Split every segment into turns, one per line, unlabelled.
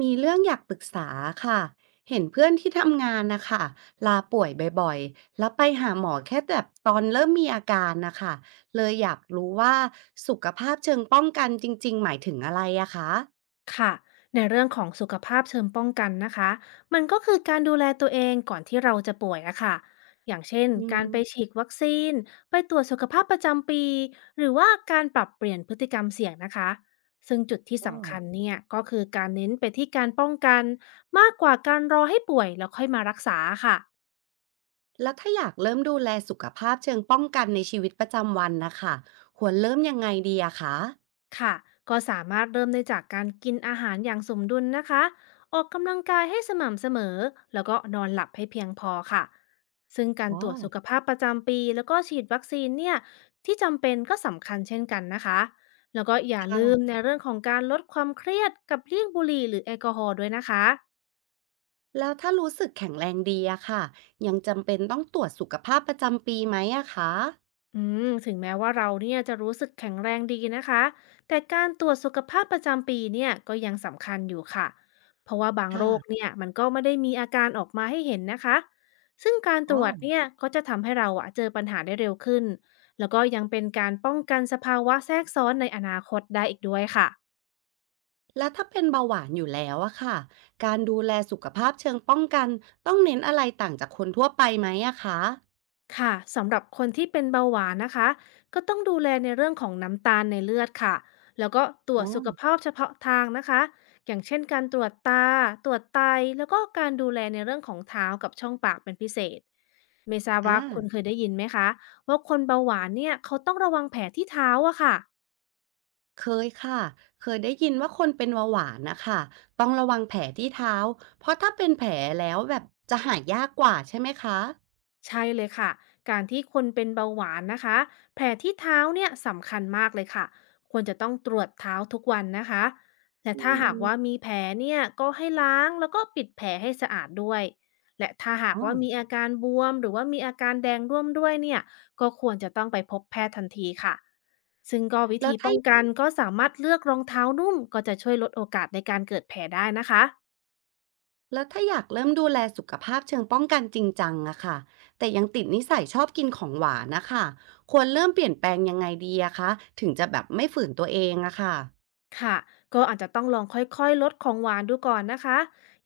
มีเรื่องอยากปรึกษาค่ะเห็นเพื่อนที่ทำงานนะคะลาป่วยบ่อยๆแล้วไปหาหมอแค่แบบตอนเริ่มมีอาการนะคะเลยอยากรู้ว่าสุขภาพเชิงป้องกันจริงๆหมายถึงอะไรอะคะ
ค่ะในเรื่องของสุขภาพเชิงป้องกันนะคะ มันก็คือการดูแลตัวเองก่อนที่เราจะป่วยอะค่ะอย่างเช่น
อื
การไป
ม
ฉีดวัคซีนไปตรวจสุขภาพประจำปี หรือว่าการปรับเปลี่ยนพฤติกรรมเสี่ยงนะคะ ซึ่งจุดที่
อ๋อ
สำคัญเนี่ยก็คือการเน้นไปที่การป้องกันมากกว่าการรอให้ป่วยแล้วค่อยมารักษาค่ะ
แล้วถ้าอยากเริ่มดูแลสุขภาพเชิงป้องกันในชีวิตประจำวันนะคะควรเริ่มยังไงดีอะคะ
ค่ะก็สามารถเริ่มได้จากการกินอาหารอย่างสมดุลนะคะ ออกกำลังกายให้สม่ำเสมอ แล้วก็นอนหลับให้เพียงพอค่ะ ซึ่งการ
อ๋อ
ตรวจสุขภาพประจำปีแล้วก็ฉีดวัคซีนเนี่ยที่จำเป็นก็สำคัญเช่นกันนะคะ แล้วก็อย่าลืม
ค่ะ
ในเรื่องของการลดความเครียดกับเลี่ยงบุหรี่หรือแอลกอฮอล์ด้วยนะคะ
แล้วถ้ารู้สึกแข็งแรงดีอะค่ะยังจำเป็นต้องตรวจสุขภาพประจำปีไหมอะคะ
อืมถึงแม้ว่าเราเนี่ยจะรู้สึกแข็งแรงดีนะคะแต่การตรวจสุขภาพประจำปีเนี่ยก็ยังสำคัญอยู่ค่ะเพราะว่าบางโร
ค่ะ
คเนี่ยมันก็ไม่ได้มีอาการออกมาให้เห็นนะคะซึ่งการ
อ๋
ต
อ
รวจเนี่ยก็จะทำให้เราอะเจอปัญหาได้เร็วขึ้นแล้วก็ยังเป็นการป้องกันสภาวะแทรกซ้อนในอนาคตได้อีกด้วยค่ะ
แล้วถ้าเป็นเบาหวานอยู่แล้วอะค่ะการดูแลสุขภาพเชิงป้องกันต้องเน้นอะไรต่างจากคนทั่วไปไหมอะคะ
ค่ะสำหรับคนที่เป็นเบาหวานนะคะก็ต้องดูแลในเรื่องของน้ำตาลในเลือดค่ะแล้วก็ตรว
อ๋
จ
อ
สุขภาพเฉพาะทางนะคะอย่างเช่นการตรวจตาตรวจไตแล้วก็การดูแลในเรื่องของเท้ากับช่องปากเป็นพิเศษเมทราบ
อ่า
ว่าคุณเคยได้ยินไหมคะว่าคนเบาหวานเนี่ยเขาต้องระวังแผลที่เท้าอะค่ะ
เคยค่ะ เคยได้ยินว่าคนเป็นเบาหวานนะคะต้องระวังแผลที่เท้า เพราะถ้าเป็นแผลแล้วแบบจะหายยากกว่าใช่ไหมคะ
ใช่เลยค่ะ การที่คนเป็นเบาหวานนะคะแผลที่เท้าเนี่ยสำคัญมากเลยค่ะ ควรจะต้องตรวจเท้าทุกวันนะคะแต่
อื
ถ้าหากว่า
ม
มีแผลเนี่ยก็ให้ล้างแล้วก็ปิดแผลให้สะอาดด้วย และถ้าหา
อ๋
ก
อ
ว่ามีอาการบวมหรือว่ามีอาการแดงร่วมด้วยเนี่ยก็ควรจะต้องไปพบแพทย์ทันทีค่ะซึ่งก็วิ
แล้ว
ธี
ถ้า
ป้องกันก็สามารถเลือกรองเท้านุ่มก็จะช่วยลดโอกาสในการเกิดแผลได้นะคะ
แล้วถ้าอยากเริ่มดูแลสุขภาพเชิงป้องกันจริงจังอะค่ะแต่ยังติดนิสัยชอบกินของหวานนะคะควรเริ่มเปลี่ยนแปลงยังไงดีอะคะถึงจะแบบไม่ฝืนตัวเองอะค่ะ
ค่ะก็อาจจะต้องลองค่อยๆลดของหวานดูก่อนนะคะ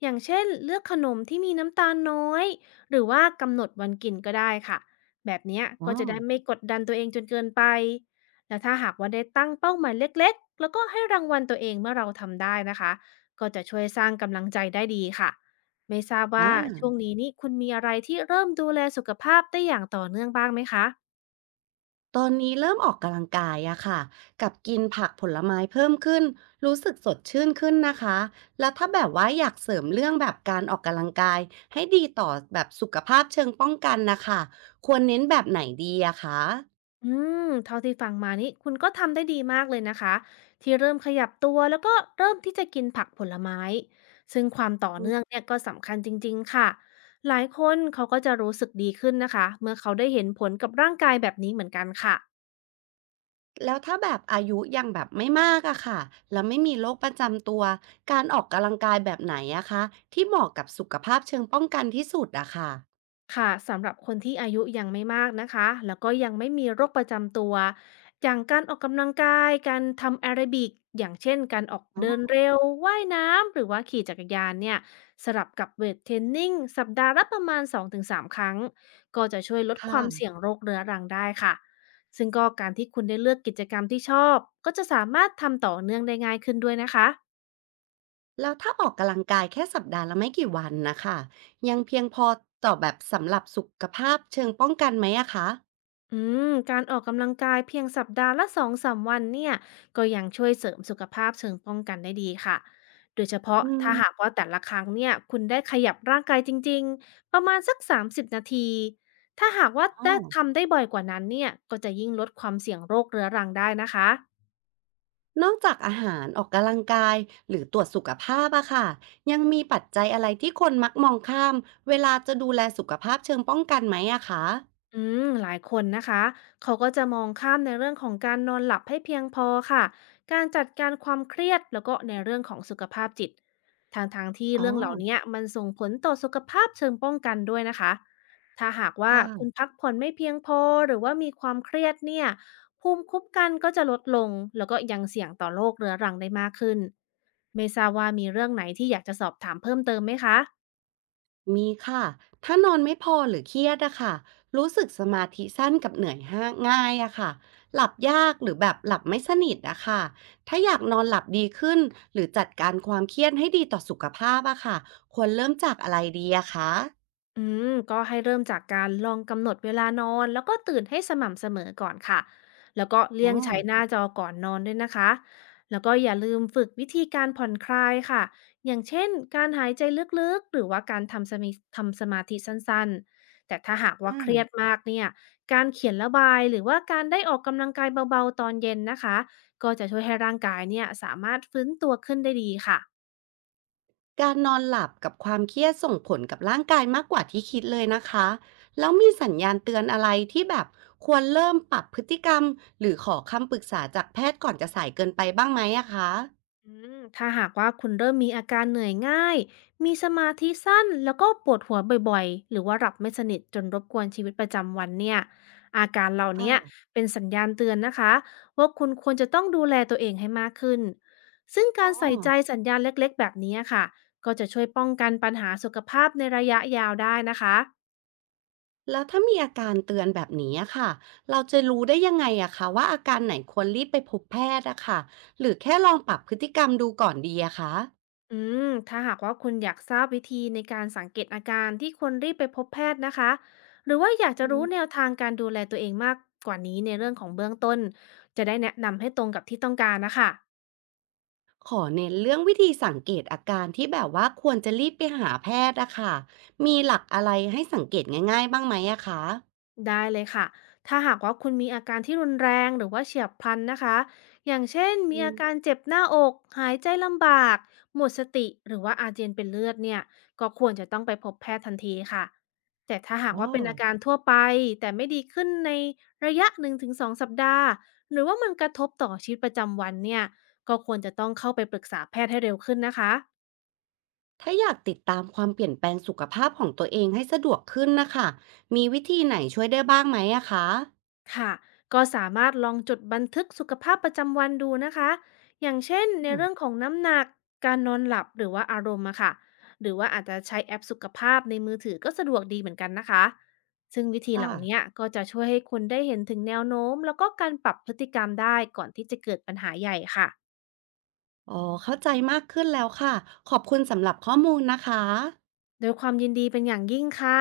อย่างเช่นเลือกขนมที่มีน้ำตาลน้อยหรือว่ากำหนดวันกินก็ได้ค่ะแบบเนี้ย
อ๋อ
ก็จะได้ไม่กดดันตัวเองจนเกินไปแล้วถ้าหากว่าได้ตั้งเป้าหมายเล็กๆแล้วก็ให้รางวัลตัวเองเมื่อเราทำได้นะคะก็จะช่วยสร้างกำลังใจได้ดีค่ะไม่ทราบ
อ
ว่าช่ว
า
งนี้นี่คุณมีอะไรที่เริ่มดูแลสุขภาพได้อย่างต่อเนื่องบ้างไหมคะ
ตอนนี้เริ่มออกกำลังกายอะค่ะกับกินผักผลไม้เพิ่มขึ้นรู้สึกสดชื่นขึ้นนะคะ แล้วถ้าแบบว่าอยากเสริมเรื่องแบบการออกกำลังกายให้ดีต่อแบบสุขภาพเชิงป้องกันนะคะ ควรเน้นแบบไหนดีอะคะ
อืมเท่าที่ฟังมานี่คุณก็ทำได้ดีมากเลยนะคะที่เริ่มขยับตัวแล้วก็เริ่มที่จะกินผักผลไม้ซึ่งความต่อเนื่องเนี่ยก็สำคัญจริงๆค่ะหลายคนเขาก็จะรู้สึกดีขึ้นนะคะเมื่อเขาได้เห็นผลกับร่างกายแบบนี้เหมือนกันค่ะ
แล้วถ้าแบบอายุยังแบบไม่มากอะค่ะแล้วไม่มีโรคประจำตัว การออกกำลังกายแบบไหนอะคะที่เหมาะกับสุขภาพเชิงป้องกันที่สุดอะค่ะ
ค่ะสำหรับคนที่อายุยังไม่มากนะคะ แล้วก็ยังไม่มีโรคประจำตัว อย่างการออกกำลังกาย การทำแอโรบิกอย่างเช่นการออก
อ๋
เดิน
อ
เร็วว่ายน้ำ หรือว่าขี่จักรยานเนี่ยสลับกับเวทเทรนนิ่งสัปดาห์ละประมาณ2-3ครั้ง ก็จะช่วยลด
ค
ความเสี่ย
่ะ
งโรคเรื้อรังได้ค่ะ ซึ่งก็การที่คุณได้เลือกกิจกรรมที่ชอบ ก็จะสามารถทำต่อเนื่องได้ง่ายขึ้นด้วยนะคะ
แล้วถ้าออกกำลังกายแค่สัปดาห์ละไม่กี่วันนะคะยังเพียงพอต่อแบบสำหรับสุขภาพเชิงป้องกันไหมอะคะ
อืมการออกกำลังกายเพียงสัปดาห์ละ2-3วันเนี่ยก็ยังช่วยเสริมสุขภาพเชิงป้องกันได้ดีค่ะโดยเฉพาะ
อืม
ถ้าหากว่าแต่ละครั้งเนี่ยคุณได้ขยับร่างกายจริงๆประมาณสัก30นาที ถ้าหากว่า
อ๋อ
ได้ทำได้บ่อยกว่านั้นเนี่ยก็จะยิ่งลดความเสี่ยงโรคเรื้อรังได้นะคะ
นอกจากอาหารออกกำลังกายหรือตรวจสุขภาพอะค่ะยังมีปัจจัยอะไรที่คนมักมองข้ามเวลาจะดูแลสุขภาพเชิงป้องกันไหมอะคะ
อืมหลายคนนะคะเขาก็จะมองข้ามในเรื่องของการนอนหลับให้เพียงพอค่ะการจัดการความเครียดแล้วก็ในเรื่องของสุขภาพจิตทางที่
อ๋อ
เรื่องเหล่านี้มันส่งผลต่อสุขภาพเชิงป้องกันด้วยนะคะถ้าหากว่าคุณ
ค่ะ
พักผ่อนไม่เพียงพอหรือว่ามีความเครียดเนี่ยภูมิคุ้มกันก็จะลดลงแล้วก็ยังเสี่ยงต่อโรคเรื้อรังได้มากขึ้นไม่ทราบว่ามีเรื่องไหนที่อยากจะสอบถามเพิ่มเติมไหมคะ
มีค่ะ ถ้านอนไม่พอหรือเครียดอะค่ะรู้สึกสมาธิสั้นกับเหนื่อยห้าง่ายอะค่ะหลับยากหรือแบบหลับไม่สนิทอะค่ะถ้าอยากนอนหลับดีขึ้นหรือจัดการความเครียดให้ดีต่อสุขภาพอะค่ะควรเริ่มจากอะไรดีอะคะ
ก็ให้เริ่มจากการลองกำหนดเวลานอนแล้วก็ตื่นให้สม่ำเสมอก่อนค่ะแล้วก็
อ๋อ
เลี่ยงใช้หน้าจอก่อนนอนด้วยนะคะแล้วก็อย่าลืมฝึกวิธีการผ่อนคลายค่ะอย่างเช่นการหายใจลึกๆหรือว่าการทำสมาธิสั้นๆแต่ถ้าหากว่า
อ่า
เครียดมากเนี่ยการเขียนระบายหรือว่าการได้ออกกำลังกายเบาๆตอนเย็นนะคะก็จะช่วยให้ร่างกายเนี่ยสามารถฟื้นตัวขึ้นได้ดีค่ะ
การนอนหลับกับความเครียดส่งผลกับร่างกายมากกว่าที่คิดเลยนะคะ แล้วมีสัญญาณเตือนอะไรที่แบบควรเริ่มปรับพฤติกรรมหรือขอคำปรึกษาจากแพทย์ก่อนจะสายเกินไปบ้างไหมอะคะ
อืถ้าหากว่าคุณเริ่มมีอาการเหนื่อยง่าย มีสมาธิสั้น แล้วก็ปวดหัวบ่อยๆ หรือว่าหลับไม่สนิทจนรบกวนชีวิตประจำวันเนี่ย อาการเหล่าเนี้ยเป็นสัญญาณเตือนนะคะว่าคุณควรจะต้องดูแลตัวเองให้มากขึ้น ซึ่ง
อ๋
กา
อ
รใส่ใจสัญญาณเล็กๆแบบนี้ค่ะ ก็จะช่วยป้องกันปัญหาสุขภาพในระยะยาวได้นะคะ
แล้วถ้ามีอาการเตือนแบบนี้อะค่ะ เราจะรู้ได้ยังไงอะคะว่าอาการไหนควรรีบไปพบแพทย์อะค่ะหรือแค่ลองปรับพฤติกรรมดูก่อนดีอะคะ
อืมถ้าหากว่าคุณอยากทราบวิธีในการสังเกตอาการที่ควรรีบไปพบแพทย์นะคะหรือว่าอยาก
อื
จะรู้
ม
แนวทางการดูแลตัวเองมากกว่านี้ในเรื่องของเบื้องต้นจะได้แนะนำให้ตรงกับที่ต้องการนะคะ
ขอเน้นเรื่องวิธีสังเกตอาการที่แบบว่าควรจะรีบไปหาแพทย์อะค่ะมีหลักอะไรให้สังเกตง่ายๆบ้างไหมอะคะ
ได้เลยค่ะถ้าหากว่าคุณมีอาการที่รุนแรงหรือว่าเฉียบพลันนะคะอย่างเช่นมี
อืม
อาการเจ็บหน้าอกหายใจลำบากหมดสติหรือว่าอาเจียนเป็นเลือดเนี่ยก็ควรจะต้องไปพบแพทย์ทันทีค่ะแต่ถ้าหาก
อ๋อ
ว่าเป็นอาการทั่วไปแต่ไม่ดีขึ้นในระยะหนึ่งถึงสองสัปดาห์หรือว่ามันกระทบต่อชีวิตประจำวันเนี่ยก็ควรจะต้องเข้าไปปรึกษาแพทย์ให้เร็วขึ้นนะคะ
ถ้าอยากติดตามความเปลี่ยนแปลงสุขภาพของตัวเองให้สะดวกขึ้นนะคะมีวิธีไหนช่วยได้บ้างไหมอะคะ
ค่ะ ก็สามารถลองจดบันทึกสุขภาพประจำวันดูนะคะ อย่างเช่นใน
อ่า
เรื่องของน้ำหนัก การนอนหลับหรือว่าอารมณ์อะค่ะ หรือว่าอาจจะใช้แอปสุขภาพในมือถือก็สะดวกดีเหมือนกันนะคะ ซึ่งวิธีเห
ค่ะ
ล่านี้ก็จะช่วยให้คุณได้เห็นถึงแนวโน้มแล้วก็การปรับพฤติกรรมได้ก่อนที่จะเกิดปัญหาใหญ่ค่ะ
อ๋อเข้าใจมากขึ้นแล้วค่ะขอบคุณสำหรับข้อมูลนะคะ
โดยความยินดีเป็นอย่างยิ่งค่ะ